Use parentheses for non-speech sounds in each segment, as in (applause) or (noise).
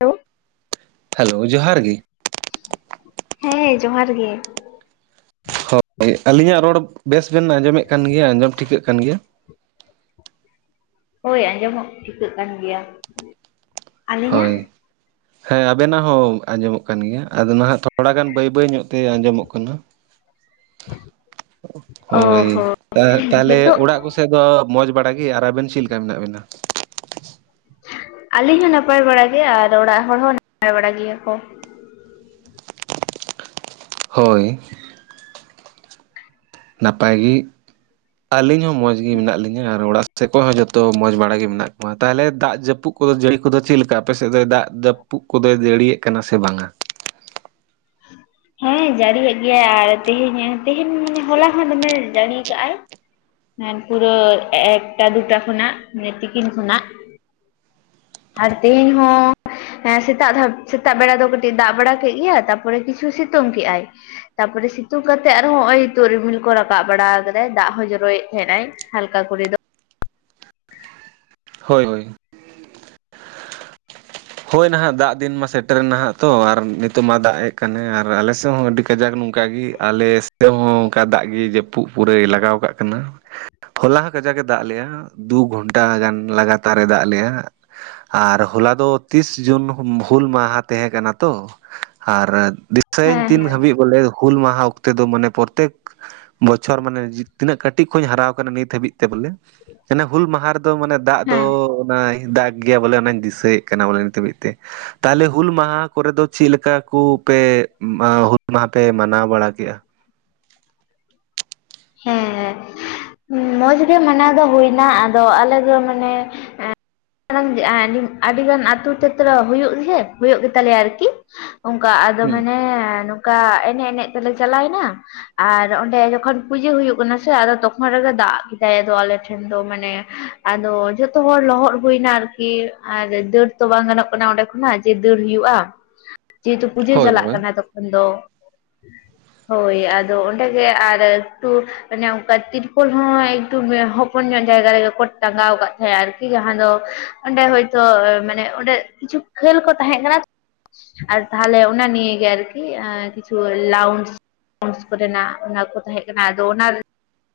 Hello hello ᱡᱚᱦᱟᱨ ᱜᱮ ᱦᱮᱸ ᱡᱚᱦᱟᱨ ᱜᱮ ᱦᱳᱭ ᱟᱹᱞᱤᱧᱟᱜ ᱨᱚᱲ ᱵᱮᱥ ᱵᱮᱱ ᱟᱸᱡᱚᱢᱮᱫ ᱠᱟᱱ ᱜᱮᱭᱟ ᱟᱸᱡᱚᱢ ᱴᱷᱤᱠᱟᱹᱜ ᱠᱟᱱ ᱜᱮᱭᱟ ᱦᱳᱭ ᱟᱸᱡᱚᱢᱚᱜ ᱴᱷᱤᱠᱟᱹᱜ ᱠᱟᱱ ᱜᱮᱭᱟ ᱟᱹᱞᱤᱧᱟᱜ ᱦᱳᱭ ᱦᱮᱸ ᱟᱵᱮᱱᱟᱜ ᱦᱚᱸ ᱟᱸᱡᱚᱢᱚᱜ ᱠᱟᱱ ᱜᱮᱭᱟ ᱟᱫᱚ ᱱᱟᱦᱟᱜ ᱛᱷᱚᱲᱟ ᱜᱟᱱ ᱵᱟᱹᱭ ᱵᱟᱹᱭ ᱧᱚᱜ ᱛᱮ ᱟᱸᱡᱚᱢᱚᱜ ᱠᱟᱱᱟ (unintelligible) ᱦᱮ ᱦᱳᱭ ᱛᱟᱦᱞᱮ ᱱᱤᱛᱚᱜ ᱚᱲᱟᱜ ᱠᱚᱥᱮᱫ ᱫᱚ ᱢᱚᱸᱡᱽ ᱵᱟᱲᱟᱟᱜ ᱜᱮ ᱟᱨ ᱟᱵᱮᱱ ᱪᱮᱫᱞᱮᱠᱟ ᱢᱮᱱᱟᱜ ᱵᱮᱱᱟ (inaudible) ᱟᱹᱞᱤᱧ ᱦᱚᱸ ᱱᱟᱯᱟᱭ ᱵᱟᱲᱟ ᱜᱮ ᱟᱨ ᱚᱲᱟᱜ ᱦᱚᱲ ᱦᱚᱸ ᱱᱟᱯᱟᱭ ᱵᱟᱲᱟ ᱜᱮᱭᱟ ᱠᱚ ᱦᱳᱭ ᱱᱟᱯᱟᱭ ᱜᱮ ᱟᱹᱞᱤᱧ ᱦᱚᱸ ᱢᱚᱸᱡᱽ ᱜᱮ ᱢᱮᱱᱟᱜ ᱞᱤᱧᱟᱹ ᱟᱨ ᱚᱲᱟᱜ ᱥᱮᱮᱫ ᱠᱚ ᱦᱚᱸᱚᱸ ᱡᱚᱛᱚ ᱢᱚᱡᱽ ᱵᱟᱲᱟᱜ ᱜᱮ ᱢᱮᱱᱟᱜ ᱠᱚᱣᱟ ᱛᱟᱦᱚᱞᱮ ᱫᱟᱜ ᱡᱟᱹᱯᱩᱫ ᱠᱚᱫᱚ ᱡᱟᱹᱲᱤ ᱠᱚᱫᱚ ᱪᱮᱫ ᱞᱮᱠᱟ ᱟᱯᱮ ᱥᱮᱫ ᱫᱚ ᱫᱟᱜ ᱡᱟᱹᱯ ᱛᱩᱯᱩᱜ ᱠᱚᱫᱚᱭ ᱫᱟᱹᱲᱤᱭᱮᱜ ᱠᱟᱱᱟ ᱥᱮ ᱵᱟᱝᱟ ᱦᱩᱸ ᱦᱮᱸ ᱡᱟᱹᱲᱤᱭᱟᱜ ᱜᱮᱭᱟᱭ ᱟᱨ ᱛᱮᱦᱮᱧ ᱛᱮᱦᱮᱧ ᱢᱟᱱᱮ ᱦᱚᱞᱟ ᱦᱚᱸ ᱫᱚᱢᱮ ᱡᱟᱹᱲᱤ ᱠᱟᱜᱟᱭ ᱦᱩ ᱯᱩᱨᱟᱹ ᱮᱠᱴᱟ ᱫᱩᱴᱟ ᱠᱷᱚᱱᱟᱜ ᱢᱟᱱᱮ ᱛᱤᱠᱤᱱ ᱠᱷᱚᱱᱟᱜ ᱟᱨ ᱛᱮᱦᱮᱧ ᱦᱚᱸ ᱥᱮᱛᱟᱜ ᱥᱮᱛᱟᱜ ᱵᱮᱲᱟ ᱫᱚ ᱠᱟᱹᱴᱤᱡ ᱫᱟᱜ ᱵᱟᱲᱟ ᱠᱮᱫ ᱜᱮᱭᱟ ᱛᱟᱯᱚᱨ ᱛᱟᱯᱚᱨᱮ ᱠᱤᱪᱷᱩ ᱥᱤᱛᱩᱝ ᱠᱮᱫᱮᱜᱟᱭ ᱛᱟᱯᱚᱨᱮ ᱥᱤᱛᱩᱝ ᱠᱟᱛᱮ ᱟᱨᱦᱚᱸ ᱱᱚᱜᱼᱚᱭ ᱤᱛᱩᱜ ᱨᱤᱢᱤᱞ ᱠᱚ ᱨᱟᱠᱟᱵ ᱵᱟᱲᱟ ᱟᱠᱟᱫᱟᱭ ᱫᱟᱜ ᱦᱚᱸ ᱡᱚᱨᱚᱭᱮᱫ ᱛᱟᱦᱮᱱᱟᱭ ᱦᱟᱞᱠᱟ ᱠᱚᱨᱮ ᱫᱚ ᱦᱳᱭ ᱦᱳᱭ ᱦᱳᱭ ᱱᱟᱦᱟᱜ ᱫᱟᱜ ᱫᱤᱱ ᱢᱟ ᱥᱮᱴᱮᱨᱮ ᱱᱟᱦᱟᱜ ᱛᱚ ᱟᱨ ᱱᱤᱛᱚᱜ ᱢᱟ ᱫᱟᱜ ᱮᱜ ᱠᱟᱱᱟᱮ ᱟᱨ ᱟᱞᱮ ᱥᱮᱫ ᱦᱚᱸ ᱟᱹᱰᱤ ᱠᱟᱡᱟᱠ ᱱᱚᱝᱠᱟ ᱚᱱᱠᱟᱜ ᱜᱮ ᱟᱞᱮ ᱫᱤᱥᱚᱢ ᱦᱚᱸ ᱚᱱᱠᱟ ᱫᱟᱜ ᱜᱮ ᱡᱟᱹᱯᱩᱫ ᱯᱩᱨᱟᱹᱭ ᱞᱟᱜᱟᱣ ᱠᱟᱜ ᱠᱟᱱᱟ ᱦᱚᱞᱟ ᱠᱟᱡᱟᱠ ᱮ ᱫᱟᱜ ᱞᱮᱭᱟ ᱫᱩ ᱜᱷᱚᱱᱴᱟ ᱜᱟᱱ ᱞᱟᱜᱟᱛᱟᱨ ᱮ ᱫᱟᱜ ᱞᱮᱭᱟ ᱟᱨ ᱦᱚᱞᱟ ᱫᱚ ᱛᱤᱥ ᱡᱩᱱ ᱦᱩᱞ ᱢᱟᱦᱟ ᱛᱟᱦᱮᱸ ᱠᱟᱱᱟ ᱛᱚ ᱟᱨ ᱫᱤᱥᱟᱹᱭᱧ ᱦᱮᱸ ᱛᱤᱱ ᱦᱮᱸ ᱫᱷᱟᱹᱵᱤᱡ ᱵᱚᱞᱮ ᱦᱩᱞ ᱢᱟᱦᱟ ᱚᱠᱛᱮ ᱫᱚ ᱢᱟᱱᱮ ᱯᱨᱚᱛᱮᱠ ᱵᱚᱪᱷᱚᱨ ᱢᱟᱱᱮ ᱛᱤᱱᱟᱹᱜ ᱠᱟᱹᱴᱤᱡ ᱠᱷᱚᱧ ᱦᱟᱨᱟᱣ ᱟᱠᱟᱱᱟ ᱱᱤᱛ ᱦᱟᱹᱵᱤᱡ ᱛᱮ ᱵᱚᱞᱮ ᱦᱩᱞ ᱢᱟᱦᱟ ᱨᱮᱫᱚ ᱫᱚ ᱢᱟᱱᱮ ᱫᱟᱜ ᱫᱚ ᱦᱮᱸ ᱚᱱᱟ ᱫᱟᱜᱽ ᱜᱮᱭᱟ ᱵᱚᱞᱮ ᱚᱱᱟᱧ ᱫᱤᱥᱟᱹᱭ ᱵᱚᱞᱮ ᱱᱤᱛ ᱢᱤᱫ ᱛᱮ ᱛᱟᱦᱞᱮ ᱦᱩᱞ ᱢᱟᱦᱟ ᱠᱚᱨᱮ ᱫᱚ ᱪᱮᱫ ᱞᱮᱠᱟ ᱠᱩ ᱯᱮ ᱢᱟ ᱦᱩᱞ ᱢᱟᱦᱟ ᱯᱮ ᱢᱟᱱᱟᱣ ᱵᱟᱲᱟ ᱠᱮᱜᱼᱟ ᱦᱮᱸ ᱢᱚᱡᱽ ᱜᱮ ᱢᱟᱱᱟᱣ ᱫᱚ ᱦᱩᱭᱱᱟ ᱟᱫᱚ ᱟᱞᱮ ᱫᱚ ᱢᱟᱱᱮ ᱮᱸ ᱨᱱ ᱟᱹᱰᱤᱜᱟᱱ ᱟᱹᱛᱩᱳ ᱛᱮᱛᱨᱚ ᱦᱩᱭᱩᱜ ᱜᱮ ᱦᱩᱭᱩᱜ ᱜᱮᱛᱟᱞᱮᱭᱟ ᱟᱨᱠᱤ ᱚᱱᱠᱟ ᱟᱫᱚ ᱦᱩᱸ ᱢᱟᱱᱮ ᱱᱚᱝᱠᱟ ᱮᱱᱮᱡ ᱮᱱᱮᱡ ᱛᱮᱞᱮ ᱪᱟᱞᱟᱣᱮᱱᱟ ᱟᱨ ᱚᱸᱰᱮ ᱡᱚᱠᱷᱚᱱ ᱯᱩᱡᱟᱹ ᱦᱩᱭᱩᱜ ᱠᱟᱱᱟ ᱥᱮ ᱟᱫᱚ ᱛᱚᱠᱷᱚᱱ ᱨᱮᱜᱮ ᱫᱟᱜ ᱠᱮᱫᱟᱭ ᱟᱫᱚ ᱟᱞᱮ ᱴᱷᱮᱱ ᱫᱚ ᱢᱟᱱᱮ ᱟᱫᱚ ᱡᱚᱛᱚ ᱦᱚᱲ ᱞᱚᱦᱚᱫ ᱦᱩᱭᱱᱟ ᱟᱨᱠᱤ ᱟᱨ ᱫᱟᱹᱲ ᱛᱚ ᱵᱟᱝ ᱜᱟᱱᱚᱜ ᱠᱟᱱᱟ ᱚᱸᱰᱮ ᱠᱷᱚᱱᱟᱜ ᱡᱮ ᱫᱟᱹᱲ ᱦᱩᱭᱩᱜᱼᱟ ᱡᱮᱦᱮᱛᱩ ᱯᱩᱡᱟᱹ ᱦᱳᱭ ᱪᱟᱞᱟᱜ ᱦᱳᱭ ᱠᱟᱱᱟ ᱛᱚᱠᱷᱚᱱ ᱫᱚ ᱦᱳᱭ ᱟᱫᱚ ᱚᱸᱰᱮ ᱜᱮ ᱟᱨ ᱛᱮ ᱚᱱᱠᱟ ᱛᱤᱨᱯᱳᱞ ᱦᱚᱸ ᱮᱠᱴᱩ ᱦᱚᱯᱚᱱ ᱧᱚᱜ ᱡᱟᱭᱜᱟ ᱨᱮᱜᱮ ᱠᱚ ᱴᱟᱸᱜᱟᱣ ᱟᱠᱟᱫ ᱛᱟᱦᱮᱸᱜᱼᱟ ᱟᱨᱠᱤ ᱟᱫᱚᱸ ᱚᱸᱰᱮ ᱦᱚᱭᱛᱳ ᱢᱟᱱᱮ ᱚᱸᱰᱮ ᱠᱤᱪᱷᱩ ᱠᱷᱟᱹᱞ ᱠᱚ ᱛᱟᱦᱮᱸ ᱠᱟᱱᱟ ᱟᱨ ᱛᱟᱦᱮ ᱚᱱᱟ ᱱᱤᱭ ᱜᱮ ᱟᱨᱠᱤ ᱠᱤᱪᱩ ᱞᱩᱱᱰ ᱥ ᱠᱚᱨᱮᱱᱟᱜ ᱚᱱᱟ ᱠᱚ ᱛᱟᱦᱮᱸ ᱠᱟᱱᱟ ᱟᱫᱚ ᱚᱱᱟ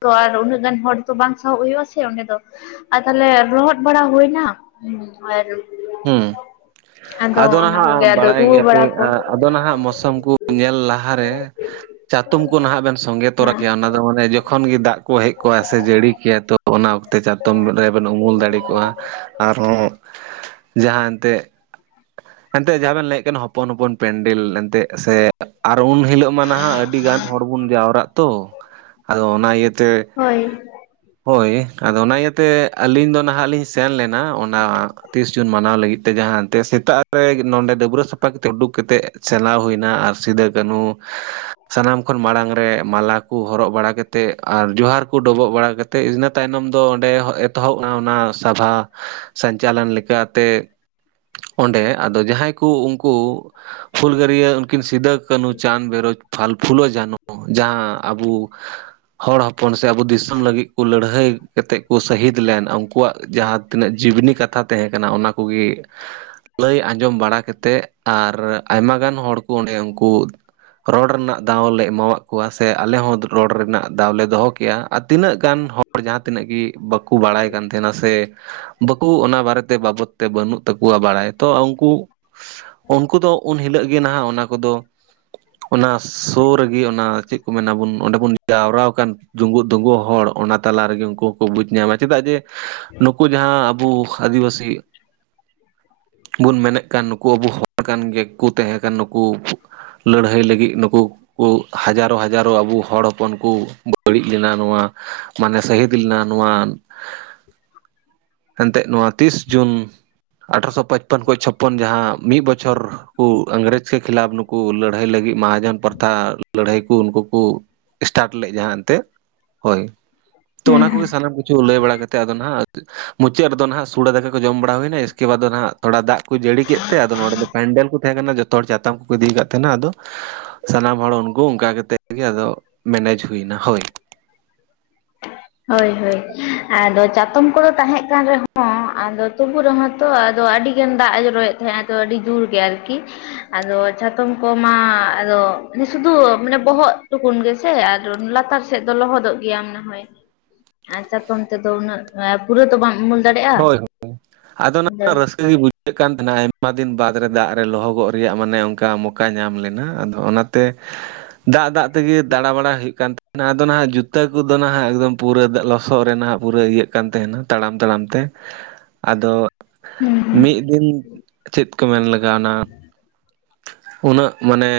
ᱛᱚ ᱟᱨ ᱩᱱᱟᱹᱜ ᱜᱟᱱ ᱦᱚᱲ ᱛᱚ ᱵᱟᱝ ᱥᱟᱦᱚᱵ ᱦᱩᱭᱩᱜ ᱟᱥᱮ ᱚᱸᱰᱮ ᱫᱚ ᱟᱨ ᱛᱟᱦᱞᱮ ᱨᱚᱦᱚᱫ ᱵᱟᱲᱟ ᱦᱩᱭᱱᱟ ᱦᱩᱸ ᱟᱨ ᱦᱩᱸ ᱟᱫᱚ ᱚᱱᱟ ᱠᱚᱜᱮ ᱱᱟᱦᱟᱜ ᱟᱫᱚ ᱵᱟᱲᱟᱭ ᱨᱩᱣᱟᱹ ᱜᱮᱭᱟᱯᱮ ᱵᱟᱲᱟ ᱠᱚ ᱟᱫᱚ ᱱᱟᱦᱟᱜ ᱢᱳᱥᱩᱢ ᱠᱚ ᱧᱮᱞ ᱞᱟᱦᱟᱨᱮ ᱪᱟᱛᱚᱢ ᱠᱚ ᱱᱟᱦᱟᱜ ᱵᱮᱱ ᱥᱚᱸᱜᱮ ᱛᱚᱨᱟ ᱦᱮᱸ ᱠᱮᱭᱟ ᱚᱱᱟ ᱫᱚ ᱢᱟᱱᱮ ᱡᱚᱠᱷᱚᱱ ᱛᱚᱠᱷᱚᱱ ᱜᱮ ᱫᱟᱜ ᱠᱚ ᱦᱮᱡ ᱠᱚᱜᱼᱟ ᱥᱮ ᱡᱟᱹᱲᱤ ᱠᱮᱭᱟ ᱛᱚ ᱚᱱᱟ ᱚᱠᱛᱮ ᱪᱟᱛᱚᱢ ᱨᱮᱵᱮᱱ ᱩᱢᱩᱞ ᱫᱟᱲᱮ ᱠᱚᱜᱼᱟ ᱟᱨᱦᱚᱸ ᱡᱟᱦᱟᱸ ᱮᱱᱛᱜ ᱮᱱᱛᱜ ᱡᱟᱦᱟᱸ ᱵᱮᱱ ᱞᱟᱹᱭᱮᱫ ᱠᱟᱱᱟ ᱦᱚᱯᱚᱱ ᱦᱚᱯᱚᱱ ᱯᱮᱱᱰᱮᱞ ᱮᱱᱛᱮᱫ ᱥᱮ ᱩᱱ ᱦᱤᱞᱳᱜ ᱢᱟ ᱱᱟᱦᱟᱜ ᱟᱹᱰᱤᱜᱟᱱ ᱦᱚᱲ ᱵᱚᱱ ᱡᱟᱣᱨᱟᱜ ᱛᱚ ᱟᱫᱚ ᱚᱱᱟ ᱤᱭᱟᱹᱛᱮ ᱦᱳᱭ ᱦᱳᱭ ᱟᱫᱚ ᱚᱱᱟ ᱤᱭᱟᱹᱛᱮ ᱟᱹᱞᱤᱧ ᱫᱚ ᱱᱟᱦᱟᱜ ᱞᱤᱧ ᱥᱮᱱ ᱞᱮᱱᱟ ᱚᱱᱟ ᱛᱤᱥ ᱡᱩᱱ ᱢᱟᱱᱟᱣ ᱞᱟᱹᱜᱤᱫ ᱛᱮ ᱡᱟᱦᱟᱸ ᱥᱮᱛᱟᱜ ᱨᱮ ᱱᱚᱰᱮ ᱰᱟᱹᱵᱨᱟᱹ ᱥᱟᱯᱷᱟ ᱠᱟᱛᱮ ᱩᱰᱩᱠ ᱠᱟᱛᱮᱫ ᱪᱟᱞᱟᱣ ᱦᱩᱭᱱᱟ ᱟᱨ ᱥᱤᱫᱩᱼ ᱠᱟᱹᱱᱦᱩ ᱥᱟᱱᱟᱢ ᱠᱷᱚᱱ ᱢᱟᱲᱟᱝ ᱨᱮ ᱢᱟᱞᱟ ᱠᱚ ᱦᱚᱨᱚᱜ ᱵᱟᱲᱟ ᱠᱟ ᱠᱟᱛᱮᱫ ᱟᱨ ᱡᱚᱦᱟᱨ ᱠᱚ ᱰᱚᱵᱚᱜ ᱵᱟᱲ ᱠᱟᱛᱮᱫ ᱤᱱᱟᱹ ᱛᱟᱭᱱᱚᱢ ᱛᱟᱭᱱᱚᱢ ᱫᱚ ᱚᱸᱰᱮ ᱮᱛᱚᱦᱚᱵ ᱮᱱᱟ ᱚᱱᱟ ᱥᱚᱵᱷᱟ ᱥᱚᱧᱪᱟᱞᱚᱱ ᱞᱮᱠᱟᱛᱮ (unintelligible) ᱚᱸᱰᱮ ᱟᱫᱚ ᱡᱟᱦᱟᱸᱭ ᱠᱩ ᱩᱱᱠᱩ ᱦᱩᱞᱜᱟᱹᱨᱭᱟᱹ ᱩᱱᱠᱤᱱ ᱥᱤᱫᱟᱹ ᱠᱟᱹᱱᱦᱩ ᱪᱟᱸᱫ ᱵᱷᱟᱭᱨᱚ ᱯᱷᱟᱞ ᱯᱷᱩᱞᱳ ᱡᱷᱟᱱᱚ ᱡᱟᱦᱟᱸ ᱟᱵᱚ ᱦᱚᱲ ᱦᱚᱯᱚᱱ ᱥᱮ ᱟᱵᱚ ᱫᱤᱥᱚᱢ ᱞᱟᱹᱜᱤᱫ ᱠᱚ ᱞᱟᱹᱲᱦᱟᱹᱭ ᱠᱟᱛᱮᱫ ᱠᱚ ᱥᱟᱹᱦᱤᱫ ᱞᱮᱱ ᱟᱭᱟᱜ ᱡᱟᱦᱟᱸ ᱛᱤᱱᱟᱹᱜ ᱡᱤᱵᱽᱱᱤ ᱠᱟᱛᱷᱟ ᱛᱟᱦᱮᱸ ᱠᱟᱱᱟ ᱚᱱᱟ ᱠᱚᱜᱮ ᱞᱟᱹᱭ ᱟᱸᱡᱚᱢ ᱵᱟᱲᱟ ᱠᱟᱛᱮᱫ ᱟᱨ ᱟᱭᱢᱟ ᱜᱟᱱ ᱦᱚᱲ ᱠᱚ ᱚᱸᱰᱮ ᱩᱱᱠᱩ ᱨᱚᱲ ᱨᱮᱱᱟᱜ ᱫᱟᱣ ᱞᱮ ᱮᱢᱟᱜ ᱠᱚᱣᱟ ᱥᱮ ᱟᱞᱮ ᱦᱚᱸ ᱨᱚᱲ ᱨᱮᱱᱟᱜ ᱫᱟᱣ ᱞᱮ ᱫᱚᱦᱚ ᱠᱮᱜᱼᱟ ᱟᱨ ᱛᱤᱱᱟᱹᱜ ᱜᱟᱱ ᱦᱚᱲ ᱡᱟᱦᱟᱸ ᱛᱤᱱᱟᱹᱜ ᱜᱮ ᱵᱟᱠᱚ ᱵᱟᱲᱟᱭ ᱠᱟᱱ ᱛᱟᱦᱮᱱᱟ ᱥᱮ ᱵᱟᱠᱚ ᱚᱱᱟ ᱵᱟᱨᱮᱛᱮ (unintelligible) ᱛᱮ ᱵᱟᱹᱱᱩᱜ ᱛᱟᱠᱚᱣᱟ ᱵᱟᱲᱟᱭ ᱛᱚ ᱩᱱᱠᱩ ᱩᱱᱠᱩ ᱫᱚ ᱩᱱ ᱦᱤᱞᱳᱜ ᱜᱮ ᱱᱟᱦᱟᱜ ᱚᱱᱟ ᱠᱚᱫᱚ ᱚᱱᱟ ᱥᱳ ᱨᱮᱜᱮ ᱚᱱᱟ ᱪᱮᱫ ᱠᱚ ᱢᱮᱱᱟᱵᱚᱱ ᱚᱸᱰᱮ ᱵᱚᱱ ᱡᱟᱣᱨᱟᱣᱟ ᱟᱠᱟᱱ ᱡᱩᱸᱜᱩᱜ ᱰᱩᱜᱩᱜ ᱦᱚᱲ ᱚᱱᱟ ᱛᱟᱞᱟ ᱨᱮᱜᱮ ᱩᱱᱠᱩ ᱦᱚᱸᱠᱚ ᱵᱩᱡ ᱧᱟᱢᱟ ᱪᱮᱫᱟᱜ ᱡᱮ ᱱᱩᱠᱩ ᱡᱟᱦᱟᱸ ᱟᱵᱚ ᱟᱹᱫᱤᱵᱟᱹᱥᱤ ᱵᱚᱱ ᱢᱮᱱᱮᱠ ᱠᱟᱱ ᱱᱩᱠᱩ ᱟᱵᱚ ᱦᱚᱲ ᱠᱟᱱ ᱜᱮᱠᱚ ᱛᱟᱦᱮᱸ ᱠᱟᱱ ᱱᱩᱠᱩ ᱞᱟᱹᱲᱦᱟᱹᱭ ᱞᱟᱹᱜᱤᱫ ᱱᱩᱠᱩ ᱠᱚ ᱦᱟᱡᱟᱨᱚ ᱦᱟᱡᱟᱨᱚ ᱟᱵᱚ ᱦᱚᱲ ᱦᱚᱯᱚᱱ ᱠᱚ ᱵᱟᱹᱲᱤᱡ ᱞᱮᱱᱟ ᱱᱚᱣᱟ ᱢᱟᱱᱮ ᱥᱟᱹᱦᱤᱫ ᱞᱮᱱᱟ ᱱᱚᱣᱟ ᱮᱱᱛᱮᱫ ᱱᱚᱣᱟ ᱛᱤᱥ ᱡᱩᱱ ᱟᱴᱷᱨᱚᱥᱚ ᱯᱚᱪᱯᱚᱱ ᱠᱷᱚᱱ ᱪᱷᱚᱯᱚᱱ ᱡᱟᱦᱟᱸ ᱢᱤᱫ ᱵᱚᱪᱷᱚᱨ ᱤᱝᱨᱮᱹᱡᱽ ᱠᱚ ᱠᱷᱤᱞᱟᱯ ᱱᱩᱠᱩ ᱞᱟᱹᱲᱦᱟᱹᱭ ᱞᱟᱹᱜᱤᱫ ᱢᱟᱦᱟᱡᱚᱱ ᱯᱨᱛᱷᱟ ᱞᱟᱹᱲᱦᱟᱹᱭ ᱠᱚ ᱩᱱᱠᱩ ᱠᱚ ᱥᱴᱟᱴ ᱞᱮᱫ ᱡᱟᱦᱟᱸ ᱮᱱᱛᱮᱫ ᱦᱳᱭ (inaudible) ᱛᱚ ᱚᱱᱟ ᱠᱚᱜᱮ ᱥᱟᱱᱟᱢ ᱠᱤᱪᱷᱩ ᱞᱟᱹᱭ ᱵᱟᱲᱟ ᱠᱟᱛᱮᱮᱫ ᱟᱫᱚ ᱱᱟᱜ ᱢᱩᱪᱟᱹᱫ ᱨᱮᱫᱚ ᱦᱱᱟᱜ ᱥᱩᱚᱲᱟ ᱫᱟᱠᱟ ᱠᱚ ᱡᱚᱢ ᱵᱟᱲᱟ ᱦᱩᱭᱱᱟ᱾ ᱟᱫᱚ ᱱᱟᱜ ᱛᱷᱚᱲᱟ ᱫᱟᱜ ᱠᱚ ᱡᱟᱹᱲᱤ ᱠᱮᱫ ᱛᱮᱫᱚ ᱱᱚᱰᱮ ᱫᱚ ᱯᱮᱱᱰᱮᱞ ᱠᱚ ᱛᱟᱦᱮᱸ ᱠᱟᱱᱟ ᱡᱚᱛᱚ ᱡᱚᱛᱚ ᱦᱚᱲ ᱪᱟᱛᱟᱢ ᱠᱚᱠᱚ ᱤᱫᱤᱠᱟᱫ ᱛᱟᱦᱮᱸᱱᱟ ᱟᱫᱚ ᱥᱟᱱᱟᱢ ᱦᱚᱲ ᱩᱱᱠᱩ ᱚᱱᱠᱟ ᱠᱟᱛᱮ ᱮ ᱟᱫᱚ ᱢᱮᱱᱮᱡᱽ ᱦᱩᱭ ᱮᱱᱟ ᱦᱳᱭ ᱦᱳᱭ ᱦᱳᱭ ᱟᱫᱚ ᱪᱟᱛᱚᱢ ᱠᱚᱫᱚ ᱛᱟᱦᱮᱸ ᱠᱟᱱ ᱨᱮᱦᱚᱸ ᱟᱫᱚ ᱛᱩᱵᱩ ᱨᱮᱦᱚᱸ ᱛᱚ ᱟᱫᱚ ᱟᱹᱰᱤᱜᱟᱱ ᱫᱟᱜᱼ ᱮ ᱡᱚᱨᱚᱭᱮᱫ ᱛᱟᱦᱮᱸᱫ ᱟᱫᱚ ᱟᱹᱰᱤ ᱡᱩᱨ ᱜᱮ ᱟᱨᱠᱤ ᱟᱫᱚ ᱪᱷᱟᱛᱚᱢ ᱠᱚᱢᱟ ᱟᱫᱚ ᱥᱩᱫᱩ ᱢᱟᱱᱮ ᱵᱚᱦᱚᱜ ᱴᱩᱠᱩᱱ ᱜᱮᱥᱮ ᱟᱨ ᱞᱟᱛᱟᱨ ᱥᱮᱫ ᱫᱚ ᱞᱚᱦᱚᱫᱚᱜ ᱜᱮᱭᱟᱢ ᱱᱟᱦᱚᱭ ᱟ ᱪᱟᱛᱚᱢ ᱛᱮᱫᱚ ᱩᱱᱟᱹᱜ ᱯᱩᱨᱟᱹ ᱛᱚ ᱵᱟᱢ ᱩᱢᱩᱞ ᱫᱟᱲᱮᱭᱟᱜᱼᱟ ᱦᱳᱭ ᱦᱳ ᱟᱫᱚ ᱚᱱᱟ ᱨᱟᱹᱥᱠᱟᱹ ᱜᱮ ᱵᱩᱡᱷᱟᱹᱜ ᱠᱟᱱ ᱛᱟᱦᱮᱱᱟ ᱟᱭᱢᱟ ᱟᱭᱢᱟ ᱫᱤᱱ ᱵᱟᱫᱽ ᱨᱮ ᱫᱟᱜ ᱨᱮ ᱞᱚᱦᱚᱫᱚᱜ ᱨᱮᱭᱟᱜ ᱢᱟᱱᱮ ᱚᱱᱠᱟ ᱢᱚᱠᱟ ᱧᱟᱢ ᱞᱮᱱᱟ ᱟᱫᱚ ᱚᱱᱟᱛᱮ ᱫᱟᱜ ᱫᱟᱜ ᱛᱮᱜᱮ ᱫᱟᱬᱟᱵᱟᱲᱟᱭ ᱦᱩᱭᱩᱜ ᱠᱟᱱ ᱛᱟᱦᱮᱱᱟ ᱟᱫᱚ ᱱᱟᱦᱟᱜ ᱡᱩᱛᱟᱹ ᱠᱚᱫᱚ ᱱᱟᱦᱟᱜ ᱮᱠᱫᱚᱢ ᱯᱩᱨᱟᱹ ᱞᱚᱥᱚᱫ ᱨᱮᱦᱟᱜ ᱯᱩᱨᱟᱹ ᱤᱭᱟᱹᱜ ᱠᱟᱱ ᱛᱟᱦᱮᱱᱟ ᱛᱟᱲᱟᱢ ᱛᱟᱲᱟᱢ ᱛᱮ ᱟᱫᱚ ᱦᱩᱸ ᱦᱩᱸ ᱢᱤᱫ ᱫᱤᱱ ᱪᱮᱫ ᱠᱚ ᱢᱮᱱ ᱞᱮᱠᱟ ᱚᱣᱱᱟ ᱩᱱᱟᱹᱜ ᱢᱟᱱᱮ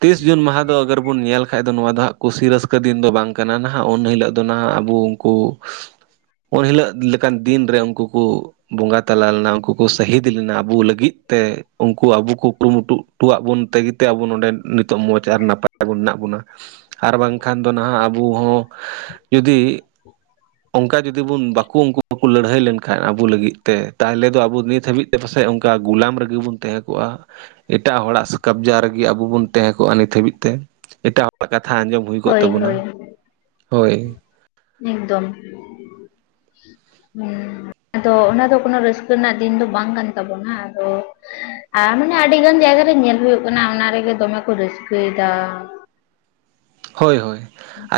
ᱛᱤᱥ ᱡᱩᱱ ᱢᱟᱦᱟ ᱫᱚ ᱟᱜᱚᱨ ᱵᱚᱱ ᱧᱮᱞ ᱵᱟᱠᱷᱟᱡ ᱫᱚ ᱱᱚᱣᱟ ᱫᱚ ᱦᱟᱸᱜ ᱠᱩᱥᱤ ᱨᱟᱹᱥᱠᱟᱹ ᱫᱤᱱ ᱫᱚ ᱵᱟᱝ ᱠᱟᱱᱟ ᱱᱟᱦᱟᱜ ᱩᱱ ᱦᱤᱞᱳᱜ ᱫᱚ ᱱᱟᱦᱟᱜ ᱟᱵᱚ ᱩᱱᱠᱩ ᱩᱱᱦᱤᱞᱳ ᱞᱮᱠᱟᱱ ᱫᱤᱱ ᱨᱮ ᱩᱱᱠᱩ ᱠᱚ ᱵᱚᱸᱜᱟ ᱛᱟᱞᱟ ᱞᱮᱱᱟ ᱩᱱᱠᱩ ᱠᱚ ᱥᱟᱹᱟᱦᱤᱫ ᱞᱮᱱᱟ ᱟᱵᱚ ᱞᱟᱹᱜᱤᱫ ᱛᱮ ᱩᱱᱠᱩ ᱟᱵᱚ ᱠᱚ ᱠᱩᱨᱩᱢᱩᱴᱩ ᱴᱚᱣᱟᱜ ᱵᱚᱱ ᱛᱮᱜᱮᱛᱮ ᱟᱵᱚ ᱱᱚᱰᱮ ᱱᱤᱛᱚᱜ ᱢᱚᱡᱽ ᱟᱨ ᱱᱟᱯᱟᱭᱵᱚᱱ ᱢᱮᱱᱟᱜ ᱵᱚᱱᱟ ᱟᱨ ᱵᱟᱝᱠᱷᱟᱱ ᱫᱚ ᱱᱟᱦᱟᱜ ᱟᱵᱚ ᱦᱚᱸ ᱡᱩᱫᱤ ᱚᱱᱠᱟ ᱡᱩᱫᱤ ᱵᱚᱱ ᱵᱟᱠᱚ ᱩᱱᱠᱩ ᱠᱚ ᱞᱟᱹᱲᱦᱟᱹᱭ ᱞᱮᱱᱠᱷᱟᱱ ᱮᱱᱠᱷᱟᱱ ᱟᱵᱚ ᱞᱟᱹᱜᱤᱫ ᱛᱮ ᱛᱟᱦᱚᱞᱮ ᱫᱚ ᱟᱵᱚ ᱱᱤᱛ ᱦᱟᱹᱵᱤᱡ ᱛᱮ ᱯᱟᱥᱮᱡ ᱚᱱᱠᱟ ᱜᱩᱞᱟᱢ ᱨᱜᱮ ᱵᱚᱱ ᱛᱟᱦᱮᱸ ᱠᱚᱜᱼᱟ ᱮᱴᱟᱜ ᱦᱚᱲᱟᱜ ᱠᱟᱵᱽᱡᱟ ᱨᱮᱜᱮ ᱟᱵᱚ ᱵᱚᱱ ᱛᱟᱦᱮᱸ ᱠᱚᱜᱼᱟ ᱱᱤᱛ ᱦᱟᱹᱵᱤᱡ ᱛᱮ ᱮᱴᱟᱜ ᱦᱚᱲᱟᱜ ᱠᱟᱛᱷᱟ ᱟᱸᱡᱚᱢ ᱦᱩᱭ ᱠᱚᱜ ᱦᱳᱭ ᱛᱟᱵᱚᱱᱟ ᱦᱳᱭ ᱦᱳᱭ ᱮᱠᱫᱚᱢ ᱦᱮ ᱟᱫᱚ ᱚᱱᱟ ᱫᱚ ᱠᱳᱱᱳ ᱨᱟᱹᱥᱠᱟᱹ ᱨᱮᱱᱟᱜ ᱫᱤᱱ ᱫᱚ ᱵᱟᱝ ᱠᱟᱱ ᱛᱟᱵᱚᱱᱟ ᱟᱫᱚ ᱟᱢ ᱢᱟᱱᱮ ᱟᱹᱰᱤ ᱜᱟᱱ ᱡᱟᱭᱜᱟᱮ ᱧᱮᱞ ᱦᱩᱭᱩᱜ ᱠᱟᱱᱟ ᱚᱱᱟ ᱨᱮᱜᱮ ᱫᱚᱢᱮ ᱠᱚ ᱨᱟᱹᱥᱠᱟᱹᱭᱮᱫᱟ ᱦᱳᱭ ᱦᱳᱭ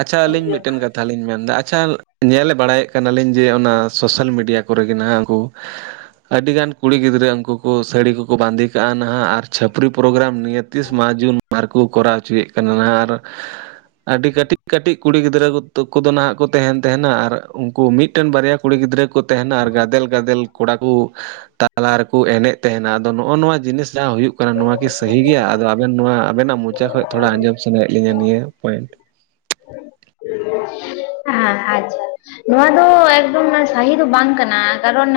ᱟᱪᱪᱷᱟ ᱧᱮᱞ ᱟᱹᱞᱤᱧ ᱦᱩᱭᱩᱜ ᱢᱤᱫᱴᱮᱱ ᱠᱟᱛᱷᱟᱞᱤᱤᱧ ᱢᱮᱱ ᱮᱫᱟ ᱟᱪᱪᱷᱟ ᱧᱮᱞᱮ ᱵᱟᱲᱟᱭᱮᱫ ᱠᱟᱱᱟᱞᱤᱧ ᱡᱮ ᱚᱱᱟ ᱥᱳᱥᱟᱞ ᱢᱤᱰᱤᱭᱟ ᱠᱚᱨᱮ ᱜᱮ ᱱᱟᱸᱜ ᱩᱱᱠᱩ ᱟᱹᱰᱤᱜᱟᱱ ᱠᱩᱲᱤ ᱜᱤᱫᱽᱨᱟᱹ ᱩᱱᱠᱩ ᱠᱚ ᱥᱟᱹᱲᱤ ᱠᱚᱠᱚ ᱵᱟᱸᱫᱮ ᱠᱟᱜᱼᱟ ᱱᱟᱦᱟᱜ ᱟᱨ ᱪᱷᱟᱹᱯᱨᱤᱤ ᱯᱨᱳᱜᱨᱟᱢ ᱱᱤᱭᱟ ᱛᱨᱤᱥ ᱢᱟᱨᱪ ᱡᱩᱱ ᱢᱟᱦᱟ ᱨᱮᱠᱚ ᱠᱚᱨᱟᱣ ᱦᱚᱪᱚᱭᱮᱫ ᱠᱟᱱᱟ ᱟᱨ ᱟᱹᱰᱤ ᱠᱟᱹᱴᱤᱡ ᱠᱟᱹᱴᱤᱡ ᱠᱩᱲᱤ ᱜᱤᱫᱽᱨᱟᱹ ᱠᱚᱫᱚ ᱱᱟᱦᱟᱜ ᱠᱚ ᱛᱟᱦᱮᱱ ᱛᱟᱦᱮᱱᱟ ᱟᱨ ᱩᱱᱠᱩ ᱢᱤᱫᱴᱮᱱ ᱵᱟᱨᱭᱟ ᱠᱩᱲᱤ ᱜᱤᱫᱽᱨᱟᱹ ᱠᱚ ᱛᱟᱦᱮᱱᱟ ᱟᱨ ᱜᱟᱫᱮᱞ ᱜᱟᱫᱮᱞ ᱠᱚᱲᱟ ᱠᱚ ᱛᱟᱞᱟ ᱨᱮᱠᱚ ᱮᱱᱮᱡ ᱛᱟᱦᱮᱱᱟ ᱟᱫᱚ ᱱᱚᱜᱼᱚ ᱱᱚᱣᱟ ᱡᱤᱱᱤᱥ ᱡᱟᱦᱟᱸ ᱦᱩᱭᱩᱜ ᱠᱟᱱᱟ ᱱᱚᱶᱟᱣᱟᱜᱤ ᱥᱟᱹᱦᱤ ᱜᱮᱭᱟ ᱟ ᱟᱵᱮᱱ ᱱᱚᱣᱟ ᱟᱵᱮᱱᱟᱜ ᱢᱚᱪᱟ ᱠᱷᱚᱱ ᱛᱷᱚᱲᱟ ᱟᱸᱡᱚᱢ ᱥᱟᱱᱟᱭᱮᱫ ᱞᱤᱧᱟ ᱱᱤᱭᱟᱹ ᱯᱚᱭᱮᱱᱴ (unintelligible) ᱦ ᱦᱮᱸ ᱟᱪᱪᱷᱟ ᱱᱚᱣᱟ ᱫᱚ ᱮᱠᱫᱚᱢ ᱥᱟᱦᱤ ᱫᱚ ᱵᱟᱝ ᱠᱟᱱᱟ ᱠᱟᱨᱚᱱ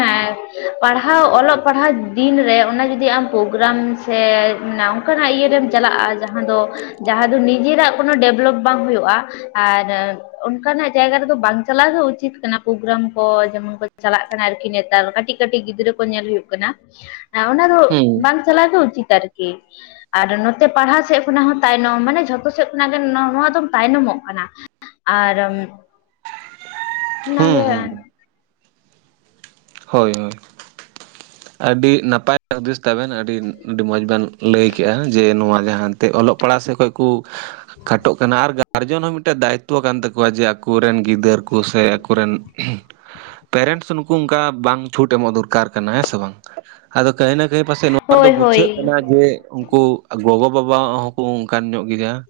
ᱯᱟᱲᱦᱟᱣ ᱚᱞᱚᱜ ᱯᱟᱲᱦᱟᱣ ᱫᱤᱱ ᱨᱮ ᱚᱱᱟ ᱡᱩᱫᱤ ᱟᱢ ᱯᱨᱳᱜᱨᱟᱢ ᱥᱮ ᱚᱱᱠᱟᱱᱟᱜ ᱤᱭᱟᱹᱨᱮᱢ ᱪᱟᱞᱟᱜ ᱡᱟᱦᱟᱸ ᱫᱚ ᱡᱟᱦᱟᱸ ᱫᱚ ᱱᱤᱡᱮᱨᱟᱜ ᱠᱳᱱᱳ ᱰᱮᱵᱷᱞᱚᱯ ᱵᱟᱝ ᱦᱩᱭᱩᱜᱼᱟ ᱟᱨ ᱚᱱᱠᱟᱱᱟᱜ ᱡᱟᱭᱜᱟ ᱨᱮᱫᱚ ᱵᱟᱝ ᱪᱟᱞᱟᱣ ᱫᱚ ᱩᱪᱤᱛ ᱠᱟᱱᱟ ᱯᱨᱳᱜᱨᱟᱢ ᱠᱚ ᱡᱮᱢᱚᱱ ᱠᱚ ᱪᱟᱞᱟᱜ ᱠᱟᱱᱟ ᱟᱨᱠᱤ ᱱᱤ ᱱᱮᱛ ᱠᱟᱹᱴᱤᱡ ᱠᱟᱹᱴᱤᱡ ᱜᱤᱫᱽᱨᱟᱹ ᱠᱚ ᱧᱮᱞ ᱦᱩᱭᱩᱜ ᱠᱟᱱᱟ ᱚᱱᱟ ᱫᱚ ᱦᱩᱸ ᱵᱟᱝ ᱪᱟᱞᱟᱣ ᱜᱮ ᱩᱪᱤᱛ ᱟᱨᱠᱤ ᱟᱨ ᱱᱚᱛᱮ ᱯᱟᱲᱦᱟᱣ ᱥᱮᱫ ᱠᱷᱚᱱᱟᱜ ᱦᱚᱸ ᱛᱟᱭᱱᱚᱢ ᱢᱟᱱᱮ ᱡᱷᱚᱛᱚ ᱥᱮᱫ ᱠᱷᱚᱱᱟᱜ ᱜᱮ ᱱᱚᱣᱟ ᱫᱚᱢ ᱛᱟᱭᱱᱚᱢ ᱟᱨ ᱚᱱᱟ ᱦᱩᱸ ᱜᱮ ᱦᱩᱸ ᱦᱳᱭ ᱦᱳᱭ ᱟᱹᱰᱤ ᱱᱟᱯᱟᱭ ᱦᱩᱫᱤᱥ ᱛᱟᱵᱮᱱ ᱟᱹᱰᱤ ᱟᱹᱰᱤ ᱢᱚᱡᱽ ᱵᱮᱱ ᱞᱟᱹᱭ ᱠᱮᱜ-ᱟ ᱡᱮ ᱱᱚᱣᱟ ᱡᱟᱦᱟᱸ ᱚᱞᱚᱜ ᱯᱟᱲᱦᱟᱜ ᱥᱮᱫ ᱠᱷᱚᱱ ᱠᱩ ᱠᱷᱟᱴᱚᱜ ᱠᱟᱱᱟ ᱟᱨ ᱜᱟ ᱜᱟᱹᱨᱡᱚᱱ ᱦᱚᱸ ᱢᱤᱫᱴᱟᱝ ᱫᱟᱭᱤᱛ ᱛᱚ ᱠᱟᱱ ᱛᱟᱠᱚᱣᱟ ᱡᱮ ᱟᱠᱚ ᱨᱮᱱ ᱜᱤᱫᱽᱹᱨᱟ ᱠᱚ ᱥᱮ ᱟᱠᱚ ᱨᱮᱱ ᱯᱮᱨᱮᱱᱴᱥ ᱱᱩᱠᱩ ᱚᱱᱠᱟ ᱵᱟᱝ ᱪᱷᱩᱴ ᱮᱢᱚᱜ ᱫᱚᱨᱠᱟᱨ ᱠᱟᱱᱟ ᱦᱮᱸ ᱥᱮ ᱵᱟᱝ ᱟᱫᱚ ᱠᱟᱹᱦᱤ ᱱᱟ ᱜᱮ ᱯᱟᱥᱮᱫ ᱱᱚᱣᱟ ᱨᱮᱫᱚ ᱦᱳᱭ ᱦᱳᱭ ᱵᱩᱡᱷᱟᱹᱜ ᱠᱟᱱᱟ ᱡᱮ ᱩᱱᱠᱩ ᱜᱚᱜᱚ ᱵᱟᱵᱟ ᱦᱚᱸᱠᱚ ᱚᱱᱠᱟᱱ ᱧᱚᱜ ᱜᱮᱭᱟ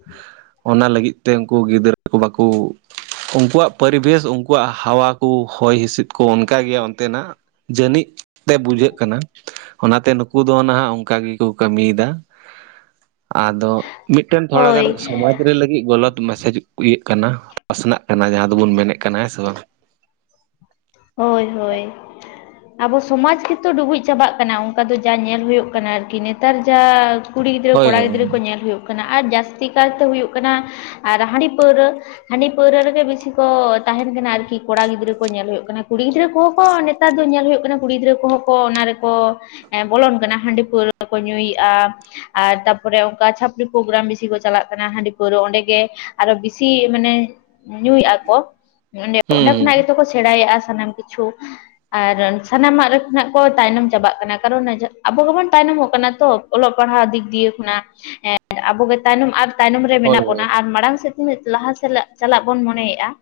ᱚᱱᱟ ᱞᱟᱹᱜᱤᱫ ᱛᱮ ᱩᱱᱠᱩ ᱜᱤᱫᱽᱨᱟᱹ ᱠᱚ ᱵᱟᱠᱚ ᱩᱱᱠᱩᱣᱟᱜ ᱯᱚᱨᱤᱵᱮᱥ ᱩᱱᱠᱩᱣᱟᱜ ᱦᱟᱣᱟ ᱠᱚ ᱦᱚᱭ ᱦᱤᱸᱥᱤᱫ ᱠᱚ ᱚᱱᱠᱟ ᱜᱮᱭᱟ ᱚᱱᱛᱮᱱᱟᱜ ᱡᱟᱹᱱᱤᱡ ᱛᱮ ᱵᱩᱡᱷᱟᱹᱜ ᱠᱟᱱᱟ ᱚᱱᱟ ᱛᱮ ᱱᱩᱠᱩ ᱫᱚ ᱱᱟᱦᱟᱜ ᱚᱱᱠᱟ ᱜᱮᱠᱚ ᱠᱟᱹᱢᱤᱭᱮᱫᱟ᱾ ᱟᱫᱚ ᱢᱤᱫᱴᱮᱱ ᱛᱷᱚᱲᱟ ᱦᱳᱭ ᱜᱟᱱ ᱥᱚᱢᱟᱡ ᱨᱮᱱ ᱞᱟᱹᱜᱤᱫ ᱜᱟᱞᱟᱛ ᱢᱮᱥᱮᱡ ᱤᱭᱟᱹ ᱠᱟᱱᱟ ᱯᱟᱥ ᱱᱟᱜ ᱠᱟᱱᱟ ᱡᱟᱦᱟᱸ ᱫᱚᱵᱚᱱ ᱢᱮᱱ ᱮᱜ ᱠᱟᱱᱟ ᱦᱮᱸ ᱥᱮ ᱵᱟᱝ ᱦᱳᱭ ᱦᱳᱭ ᱟᱵᱚ ᱥᱚᱢᱟᱡᱽ ᱜᱮᱛᱚ ᱰᱩᱵᱩᱡ ᱪᱟᱵᱟᱜ ᱠᱟᱱᱟ ᱚᱱᱠᱟ ᱫᱚ ᱡᱟ ᱧᱮᱞ ᱦᱩᱭᱩᱜ ᱠᱟᱱᱟ ᱟᱨᱠᱤ ᱱᱮᱛᱟᱨ ᱡᱟᱸ ᱠᱩᱲᱤ ᱜᱤᱫᱽᱨᱟᱹ ᱦᱳᱭ ᱠᱚᱲᱟ ᱦᱳᱭ ᱜᱤᱫᱽᱨᱟᱹ ᱧᱮᱞ ᱦᱩᱭᱩᱜ ᱠᱟᱱᱟ ᱟᱨ ᱡᱟᱹᱥᱛᱤ ᱠᱟᱨᱛᱮ ᱦᱩᱭᱩᱜ ᱠᱟᱱᱟ ᱟᱨ ᱦᱟᱺᱰᱤ ᱯᱟᱹᱣᱨᱟᱹ ᱦᱟᱺᱰᱤ ᱯᱟᱹᱣᱨᱟᱹ ᱨᱮᱜᱮ ᱵᱮᱥᱤ ᱠᱚ ᱛᱟ ᱛᱟᱦᱮᱱ ᱠᱟᱱᱟ ᱟᱨᱠᱤ ᱠᱚᱲᱟ ᱜᱤᱫᱽᱨᱟᱹ ᱠᱚ ᱧᱮᱞ ᱦᱩᱭᱩᱜ ᱠᱟᱱᱟ ᱠᱩᱲᱤ ᱜᱤᱫᱽᱨᱟᱹ ᱠᱚᱦᱚᱸ ᱠᱚ ᱱᱮᱛᱟᱨ ᱫᱚ ᱧᱮᱞ ᱦᱩᱭᱩᱜ ᱠᱟᱱᱟ ᱠᱩᱲᱤ ᱜᱤᱫᱽᱨᱟᱹ ᱠᱚᱦᱚᱸ ᱠᱚ ᱚᱱᱟ ᱨᱮᱠᱚ ᱮ ᱵᱚᱞᱚᱱ ᱠᱟᱱᱟ ᱦᱟᱺᱰᱤ ᱯᱟᱹᱣᱨᱟᱹ ᱠᱚ ᱧᱩ ᱭᱮᱜ-ᱟ ᱟᱨ ᱛᱟᱯᱚᱨᱮ ᱚᱱᱠᱟ ᱪᱷᱟᱹᱯᱲᱤ ᱯᱨᱳᱜᱨᱟᱢ ᱵᱮᱥᱤ ᱠᱚ ᱪᱟᱞᱟᱜ ᱠᱟᱱᱟ ᱦᱟᱺᱰᱤ ᱯᱟᱹᱣᱨᱟᱹ ᱚᱸᱰᱮ ᱜᱮ ᱟᱨᱚ ᱵᱮᱥᱤ ᱢᱟᱱᱮ ᱧᱩᱭᱮᱫ-ᱟ ᱠᱚ ᱚᱸᱰᱮ ᱦᱩᱸ ᱦᱩᱸ ᱠᱷᱚᱱᱟᱜ ᱜᱮᱛᱚ ᱠᱚ ᱥᱮᱬᱟᱭᱮᱜ-ᱟ ᱥᱮ ᱥᱟᱱᱟᱢ ᱠᱤᱪᱷᱩ ᱟᱨ ᱥᱟᱱᱟᱢ ᱟᱜ ᱱᱟᱜ ᱠᱚ ᱛᱟᱭᱱᱚᱢ ᱪᱟᱵᱟᱜ ᱠᱟᱱᱟ ᱠᱟᱨᱚᱱ ᱟᱵᱚ ᱜᱮᱵᱚᱱ ᱛᱟᱭᱱᱚᱢ ᱛᱟᱭᱱᱚᱢ ᱚᱜ ᱠᱟᱱᱟ ᱛᱚ ᱚᱞᱚᱜ ᱯᱟᱲᱦᱟᱜ ᱫᱤᱠ ᱫᱤᱭᱮ ᱠᱷᱚᱱᱟᱜ ᱟᱵᱚ ᱜᱮ ᱛᱟᱭᱱᱚᱢ ᱟᱨ ᱛᱟᱭᱱᱚᱢ ᱨᱮ ᱦᱳᱭ ᱢᱮᱱᱟᱜ ᱵᱚᱱᱟ ᱦᱳᱭ ᱟᱨ ᱢᱟᱲᱟᱝ ᱥᱮᱫ ᱞᱟᱦᱟ ᱪᱟᱞᱟᱜ ᱵᱚᱱ ᱢᱚᱱᱮᱭᱮᱜ-ᱟ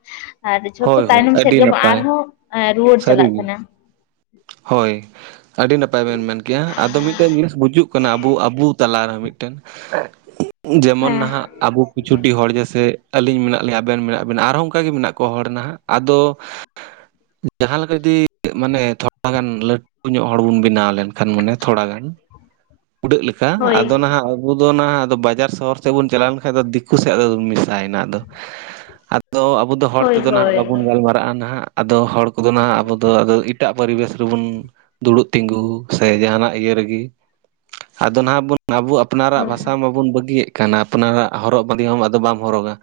ᱟᱨ ᱡᱷᱚᱛᱚ ᱦᱳᱭ ᱦᱳᱭ ᱛᱟᱭᱱᱚᱢ ᱥᱮᱫ ᱟᱹᱰᱤ ᱜᱮᱵᱚᱱ ᱱᱟᱯᱟᱭ ᱟᱨᱦᱚᱸ ᱨᱩᱣᱟᱹᱲ ᱪᱟᱞᱟᱜ ᱥᱟᱹᱨᱤᱜᱮ ᱠᱟᱱᱟ ᱦᱳᱭ ᱟᱹᱰᱤ ᱱᱟᱯᱟᱭ ᱵᱮᱱ ᱢᱮᱱ ᱠᱮᱭᱟ ᱟᱫᱚ ᱢᱤᱫᱴᱟᱝ ᱡᱤᱱᱤᱥ ᱵᱩᱡᱩᱜ ᱠᱟᱱᱟ ᱟᱵᱩ ᱟᱵᱩ ᱛᱟᱞᱟ ᱨᱮᱦᱚᱸ ᱢᱤᱫᱴᱮᱱ ᱡᱮᱢᱚᱱ ᱦᱮᱸ ᱱᱟᱦᱟᱜ ᱟᱵᱚ ᱠᱤᱪᱷᱩᱰᱤ ᱦᱚᱲ ᱜᱮ ᱥᱮ ᱟᱹᱞᱤᱧ ᱢᱮᱱᱟᱜ ᱞᱤᱧ ᱟᱵᱮᱱ ᱢᱮᱱᱟᱜ ᱵᱮᱱᱟ ᱟᱨᱦᱚᱸ ᱚᱱᱠᱟᱜᱮ ᱢᱮᱱᱟᱜ ᱠᱚᱣᱟ ᱦᱚᱲ ᱱᱟᱦᱟᱜ ᱟᱫᱚ ᱡᱟᱦᱟᱸ ᱞᱮᱠᱟ ᱡᱩᱫᱤ ᱢᱟᱱᱮ ᱛᱷᱚᱲᱟ ᱜᱟᱱ ᱞᱟᱹᱴᱩ ᱧᱚᱜ ᱦᱚᱲ ᱵᱚᱱ ᱵᱮᱱᱟᱣ ᱞᱮᱱᱠᱷᱟᱱ ᱢᱟᱱᱮ ᱛᱷᱚᱲᱟ ᱜᱟᱱ ᱦᱩᱸ (unintelligible) ᱩᱹᱰᱟᱜ ᱞᱮᱠᱟ ᱟᱫᱚ ᱱᱟᱦᱟᱜ ᱟᱵᱚ ᱫᱚ ᱟᱫᱚ ᱱᱟᱦᱟᱜ ᱵᱟᱡᱟᱨ ᱥᱚᱦᱚᱨ ᱥᱮᱫ ᱵᱚᱱ ᱪᱟᱞᱟᱣ ᱞᱮᱱᱠᱷᱟᱱ ᱫᱚ ᱫᱤᱠᱩ ᱥᱮᱫ ᱟᱫᱚᱵᱚᱱ ᱢᱮᱥᱟᱭ ᱱᱟ ᱟᱫᱚ ᱟᱫᱚ ᱟᱵᱚ ᱫᱚ ᱦᱚᱲ ᱦᱳᱭ ᱛᱮᱫᱚ ᱱᱟᱦᱟᱜ ᱦᱳᱭ ᱵᱟᱵᱚᱱ ᱜᱟᱞ ᱢᱟᱨᱟᱜ-ᱟ ᱱᱟᱦᱟᱜ ᱟᱫᱚ ᱦᱚᱲ ᱠᱚᱫᱚ ᱱᱟᱜ ᱟᱵᱚ ᱫᱚ ᱮᱴᱟᱜ ᱯᱚᱨᱤᱵᱮᱥ ᱨᱮᱵᱚᱱ ᱫᱩᱲᱩᱵ ᱛᱤᱸᱜᱩ ᱥᱮ ᱡᱟᱦᱟ ᱱᱟᱜ ᱤᱭᱟᱹ ᱨᱮᱜᱮ ᱟᱫᱚ ᱱᱟᱦᱟᱜ ᱵᱚᱱ ᱟᱵᱚ ᱟᱯᱱᱟᱨᱟᱜ ᱵᱷᱟᱥᱟ ᱢᱟᱵᱚᱱ ᱵᱟᱹᱜᱤᱭᱮᱜ ᱠᱟᱱᱟ ᱟᱯᱱᱟᱨ-ᱟᱜ ᱦᱚᱨᱚᱜ ᱵᱟᱸᱫᱮ ᱦᱚᱸ ᱟᱫᱚ ᱵᱟᱢ ᱦᱚᱨᱚᱜ-ᱟ᱾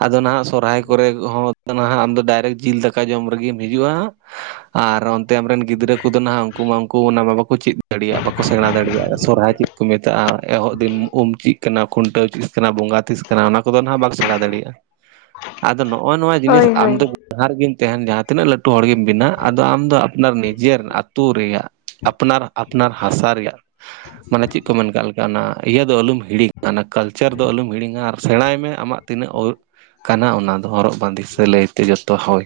ᱟᱫᱚ ᱱᱟᱦᱟᱜ ᱥᱚᱨᱦᱟᱭ ᱠᱚᱨᱮ ᱦᱚᱸ ᱟᱫᱚ ᱱᱟᱦᱟᱜ ᱟᱢᱫᱚ ᱰᱟᱭᱨᱮᱠᱴ ᱡᱤᱞ ᱫᱟᱠᱟ ᱡᱚᱢ ᱨᱮᱜᱮᱢ ᱦᱤᱡᱩᱜ-ᱟ ᱟᱨ ᱚᱱ ᱟᱢ ᱛᱮ ᱟᱢ ᱨᱮᱱ ᱜᱤᱫᱽᱨᱟᱹ ᱠᱚᱫᱚ ᱱᱟᱦᱟᱜ ᱩᱱᱠᱩ ᱢᱟ ᱩᱱᱠᱩ ᱚᱱᱟ ᱵᱟᱠᱚ ᱪᱮᱫ ᱫᱟᱲᱮᱭ-ᱟᱜ ᱵᱟᱠᱚ ᱥᱮᱬᱟ ᱫᱟᱲᱮᱭᱟᱜ-ᱟ ᱥᱚᱨᱦᱟᱭ ᱪᱮᱫ ᱠᱚ ᱢᱮᱛᱟᱜ-ᱟ? ᱮᱦᱚᱵ ᱫᱤᱱ ᱩᱢ ᱪᱮᱫ ᱠᱟᱱᱟ ᱠᱷᱩᱱᱴᱟᱹᱣ ᱪᱮᱫ ᱠᱟᱱᱟ (unintelligible) ᱵᱚᱸᱜᱟ ᱛᱤᱥ ᱠᱟᱱᱟ ᱚᱱᱟ ᱠᱚᱫᱚ ᱱᱟᱜ ᱵᱟᱠᱚ ᱥᱮᱬᱟ ᱫᱟᱲᱮᱭᱟᱜ-ᱟ ᱟᱫᱚ ᱱᱚᱜ-ᱚᱭ ᱱᱚᱣᱟ ᱡᱤᱱᱤᱥ ᱦᱳᱭ ᱦᱳᱭ ᱟᱢ ᱫᱚ ᱡᱟᱦᱟᱸ ᱨᱮᱜᱮᱢ ᱛᱟᱦᱮᱱ ᱡᱟᱦᱟᱸ ᱛᱤᱱᱟᱹᱜ ᱞᱟᱹ ᱞᱟᱹᱴᱩ ᱦᱚᱲ ᱜᱮᱢ ᱵᱮᱱᱟᱣ ᱟᱫᱚ ᱟᱢ ᱫᱚ ᱟᱯᱱᱟᱨ ᱱᱤᱡᱮᱨ ᱟᱹᱛᱩ ᱨᱮᱭᱟᱜ ᱟᱯᱱᱟᱨ ᱟᱯᱱᱟᱨ ᱦᱟᱥᱟ ᱨᱮᱭᱟᱜ ᱢᱟᱱᱮ ᱪᱮᱫ ᱠᱚ ᱢᱮᱱ ᱠᱟᱜ ᱞᱮᱠᱟ ᱚᱱᱟ ᱤᱭᱟᱹ ᱫᱚ ᱟᱞᱚᱢ ᱦᱤᱲᱤᱧ-ᱟ ᱚᱱᱟ ᱠᱟᱞᱪᱟᱨ ᱫᱚ ᱟᱞᱚᱢ ᱦᱤᱲᱤᱧ-ᱟ ᱟᱨ ᱥᱮᱬᱟᱭ (unintelligible) ᱟᱢᱟᱜ ᱛᱤᱱᱟᱹᱜ ᱠᱟᱱᱟ ᱚᱱᱟ ᱫᱚ ᱦᱚᱨᱚᱜ ᱵᱟᱸᱫᱮ ᱥᱮ ᱞᱟᱹᱭ ᱛᱮᱜᱮ ᱦᱳᱭ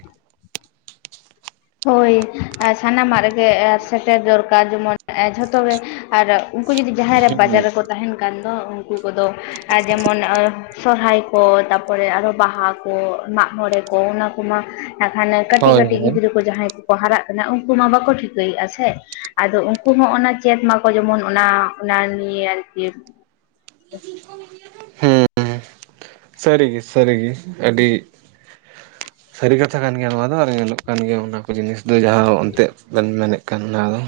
ᱦᱳᱭ ᱥᱟᱱᱟᱢ-ᱟᱜ ᱨᱮᱜᱮ ᱥᱮᱴᱮᱨ ᱫᱚᱨᱠᱟᱨ ᱡᱮᱢᱚᱱ ᱡᱷᱚᱛᱚ ᱜᱮ ᱟᱨ ᱩᱱᱠᱩ ᱡᱩᱫᱤ ᱡᱟᱦᱟᱸᱭ ᱨᱮ ᱵᱟᱡᱟᱨ ᱨᱮᱠᱚ ᱛᱟᱦᱮᱱ ᱠᱷᱟᱱ ᱩᱱᱠᱩ ᱠᱚᱫᱚ ᱡᱮᱢᱚᱱ ᱥᱚᱨᱦᱟᱭ ᱠᱚ ᱛᱟᱯᱚᱨᱮ ᱟᱨᱦᱚ ᱵᱟᱦᱟ ᱠᱚ ᱦᱚᱲᱮ ᱠᱚ ᱚᱱᱟ ᱠᱚᱢᱟ ᱦᱟᱱᱮ ᱠᱟᱹᱴᱤᱡ ᱦᱳᱭ ᱠᱟᱹᱴᱤᱡ ᱦᱳᱭ ᱜᱤᱫᱽᱨᱟᱹ ᱠᱚ ᱡᱟᱦᱟᱸᱭ ᱠᱚ ᱠᱚ ᱦᱟᱨᱟᱜ ᱠᱟᱱᱟ ᱩᱱᱠᱩ ᱢᱟ ᱵᱟᱠᱚ ᱴᱷᱤᱠᱟᱹᱭᱮᱫᱼᱟ ᱥᱮ ᱟᱫᱚ ᱩᱱᱠᱩ ᱦᱚᱸ ᱚᱱᱟ ᱪᱮᱫ ᱢᱟᱠᱚ ᱡᱮᱢᱚᱱ ᱚᱱᱟ ᱚᱱᱟ ᱱᱤᱭᱟᱹ ᱟᱨᱠᱤ (unintelligible) ᱦᱮᱸ ᱥᱟᱹᱨᱤ ᱜᱮ ᱥᱟᱹᱨᱤ ᱜᱮ ᱟᱹᱰᱤ ᱥᱟᱹᱨᱤ ᱠᱟᱛᱷᱟ ᱠᱟᱱ ᱜᱮᱭᱟ ᱱᱚᱣᱟ ᱫᱚ ᱟᱨ ᱧᱮᱞᱚᱜ ᱠᱟᱱ ᱜᱮᱭᱟ ᱚᱱᱟ ᱠᱚ ᱡᱤᱱᱤᱥ ᱫᱚ ᱡᱟᱦᱟᱸ ᱮᱱᱛᱮᱫ ᱵᱮᱱ ᱢᱮᱱᱮᱫ ᱠᱟᱱ ᱚᱱᱟ ᱫᱚ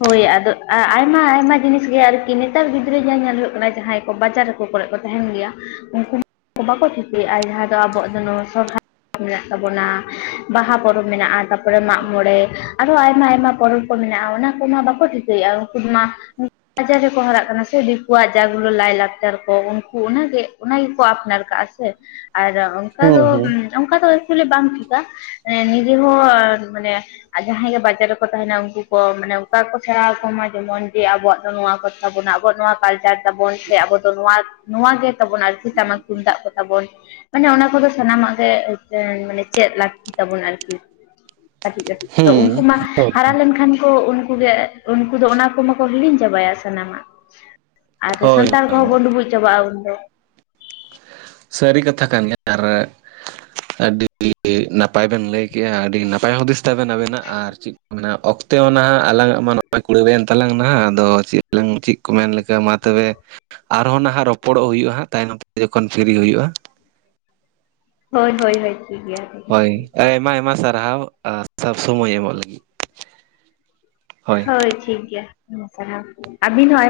ᱦᱳᱭ ᱟᱫᱚ ᱟᱭᱢᱟ ᱟᱭᱢᱟ ᱡᱤᱱᱤᱥ ᱜᱮ ᱟᱨᱠᱤ ᱱᱮᱛᱟᱨ ᱜᱤᱫᱽᱨᱟᱹ ᱡᱟ ᱧᱮᱞ ᱦᱩᱭᱩᱜ ᱠᱟᱱᱟ ᱡᱟᱦᱟᱸᱭ ᱠᱚ ᱵᱟᱡᱟᱨ ᱨᱮᱠᱚ ᱠᱚᱨᱮ ᱠᱚ ᱛᱟᱦᱮᱱ ᱜᱮᱭᱟ ᱩᱱᱠᱩ ᱵᱟᱠᱚ ᱴᱷᱤᱠᱟᱹᱭᱮᱫᱼᱟ ᱡᱟᱦᱟᱸ ᱫᱚ ᱟᱵᱚᱣᱟᱜ ᱫᱚ ᱱᱚᱣᱟ ᱥᱚᱨᱦᱟᱭ ᱢᱮᱱᱟᱜ ᱛᱟᱵᱚᱱᱟ ᱵᱟᱦᱟ ᱯᱚᱨᱚᱵᱽ ᱢᱮᱱᱟᱜᱼᱟ ᱛᱟᱨᱯᱚᱨ ᱛᱟᱯᱚᱨᱮ ᱢᱟᱜᱽ ᱢᱚᱬᱮ ᱟᱨᱦᱚᱸ ᱟᱭᱢᱟ ᱟᱭᱢᱟ ᱯᱚᱨᱚᱵᱽ ᱠᱚ ᱢᱮᱱᱟᱜᱼᱟ ᱚᱱᱟ ᱠᱚ ᱢᱟ ᱵᱟᱠᱚ ᱴᱷᱤᱠᱟᱹᱭᱮᱫᱼᱟ ᱩᱱᱠᱩ ᱫᱚ ᱢᱟ ᱵᱟᱡᱟᱨ ᱨᱮᱠᱚ ᱦᱟᱨᱟᱜ ᱠᱟᱱᱟ ᱥᱮ ᱫᱤᱠᱩᱣᱟᱜ ᱡᱟ ᱜᱩᱞᱳ ᱞᱟᱭᱼᱞᱟᱠᱪᱟᱨ ᱠᱚ ᱩᱱᱠᱩ ᱚᱱᱟᱜᱮ ᱚᱱᱟ ᱜᱮᱠᱚ ᱟᱯᱱᱟᱨ ᱠᱟᱜᱼᱟ ᱥᱮ ᱟᱨ ᱦᱩᱸ ᱚᱱᱠᱟ ᱦᱩᱸ ᱫᱚ ᱚᱱᱠᱟ ᱫᱚ ᱠᱷᱚᱞᱤ ᱵᱟᱝ ᱴᱷᱤᱠᱟ ᱢᱮ ᱱᱤᱡᱮ ᱦᱚᱸ ᱢᱟᱱᱮ ᱡᱟᱦᱟᱸᱭ ᱜᱮ ᱵᱟᱡᱟᱨ ᱨᱮᱠᱚ ᱛᱟᱦᱮᱱᱟ ᱩᱱᱠᱩ ᱠᱚ ᱢᱟᱱᱮ ᱥᱚᱨᱠᱟᱨ ᱠᱚ ᱥᱮᱬᱟᱣ ᱟᱠᱚ ᱢᱟ ᱡᱮᱢᱚᱱ ᱡᱮ ᱟᱵᱚᱣᱟᱜ ᱫᱚ ᱱᱚᱣᱟ ᱠᱟᱱ ᱛᱟᱵᱚᱱᱟ ᱟᱵᱚᱣᱟᱜ ᱱᱚᱣᱟ ᱠᱟᱞᱪᱟᱨ ᱛᱟᱵᱚᱱ ᱥᱮ ᱟᱵᱚ ᱫᱚ ᱱᱚᱣᱟ ᱱᱚᱣᱟ ᱜᱮ ᱛᱟᱵᱚᱱ ᱟᱨᱠᱤ ᱴᱟᱢᱟᱠ ᱛᱩᱢ ᱫᱟᱜ ᱠᱚ ᱛᱟᱵᱚᱱ ᱢᱟᱱᱮ ᱚᱱᱟ ᱠᱚᱫᱚ ᱥᱟᱱᱟᱢᱟᱜ ᱜᱮ ᱢᱟᱱᱮ ᱪᱮᱫ ᱞᱟᱹᱠᱛᱤ ᱛᱟᱵᱚᱱ ᱟᱨᱠᱤ ᱠᱟᱹᱴᱤᱡ ᱠᱟᱹᱴᱤᱡ ᱛᱚ ᱦᱩᱸ ᱩᱱᱠᱩ ᱢᱟ ᱦᱳᱭ ᱦᱟᱨᱟ ᱞᱮᱱᱠᱷᱟᱱ ᱠᱚ ᱩᱱᱠᱩ ᱩᱱᱠᱩ ᱜᱮ ᱩᱱᱠᱩ ᱫᱚ ᱚᱱᱟ ᱠᱚ ᱢᱟᱠᱚ ᱦᱤᱲᱤᱧ ᱪᱟᱵᱟᱭᱟ ᱥᱟᱱᱟᱢᱟᱜ ᱟᱨ ᱦᱳᱭ ᱦᱳᱭ ᱥᱟᱱᱛᱟᱲ ᱠᱚᱦᱚᱸ ᱦᱳᱭ ᱵᱚᱱ ᱰᱩᱵᱩᱡ ᱪᱟᱵᱟᱜᱼᱟ ᱩᱱᱫᱚ ᱥᱟᱹᱨᱤ ᱠᱟᱛᱷᱟ ᱠᱟᱱ ᱜᱮᱭᱟ ᱟᱨ ᱟᱹᱰᱤ ᱱᱟᱯᱟᱭ ᱵᱮᱱ ᱞᱟᱹᱭ ᱴᱤᱠᱼᱟ ᱟᱹᱰᱤ ᱱᱟᱯᱟᱭ ᱦᱩᱫᱤᱥ ᱛᱟᱵᱮᱱ ᱟᱵᱮᱱᱟᱜ ᱟᱨ ᱪᱮᱫ ᱠᱚ ᱢᱮᱱᱟᱜᱼᱟ ᱚᱠᱛᱮ ᱢᱟ ᱱᱟᱦᱟᱜ ᱟᱞᱟᱝᱟᱜ ᱢᱟ ᱱᱚᱜᱼᱚᱭ ᱠᱩᱲᱤᱵᱮᱱ ᱛᱟᱞᱟᱝ ᱱᱟᱦᱟᱜ ᱟᱫᱚ ᱪᱮᱫ ᱪᱮᱫ ᱠᱚ ᱢᱮᱱ ᱞᱮᱠᱟ ᱢᱟ ᱛᱚᱵᱮ ᱟᱨᱦᱚᱸ ᱱᱟᱦᱟᱜ ᱨᱚᱯᱚᱲᱚᱜ ᱦᱩᱭᱩᱜᱼᱟ ᱦᱟᱸᱜ ᱛᱟᱭᱚᱢᱱᱚᱢ ᱛᱮ ᱡᱚᱠᱷᱚᱱ ᱯᱷᱨᱤ ᱦᱩᱭᱩᱜᱼᱟ ᱦᱳᱭ ᱦᱳᱭ ᱦᱳᱭ ᱴᱷᱤᱠ ᱜᱮᱭᱟ ᱴᱷᱤᱠ ᱦᱳᱭ ᱜᱮᱭᱟ ᱟᱭᱢᱟ ᱟᱭᱢᱟ ᱥᱟᱨᱦᱟᱣ ᱥᱚᱵ ᱥᱚᱢᱚᱭ ᱮᱢᱚᱜ ᱞᱟᱹᱜᱤᱫ ᱦᱳᱭ ᱴᱷᱤᱠ ᱜᱮᱭᱟ ᱟᱹᱵᱤᱱ ᱦᱚᱸ ᱟ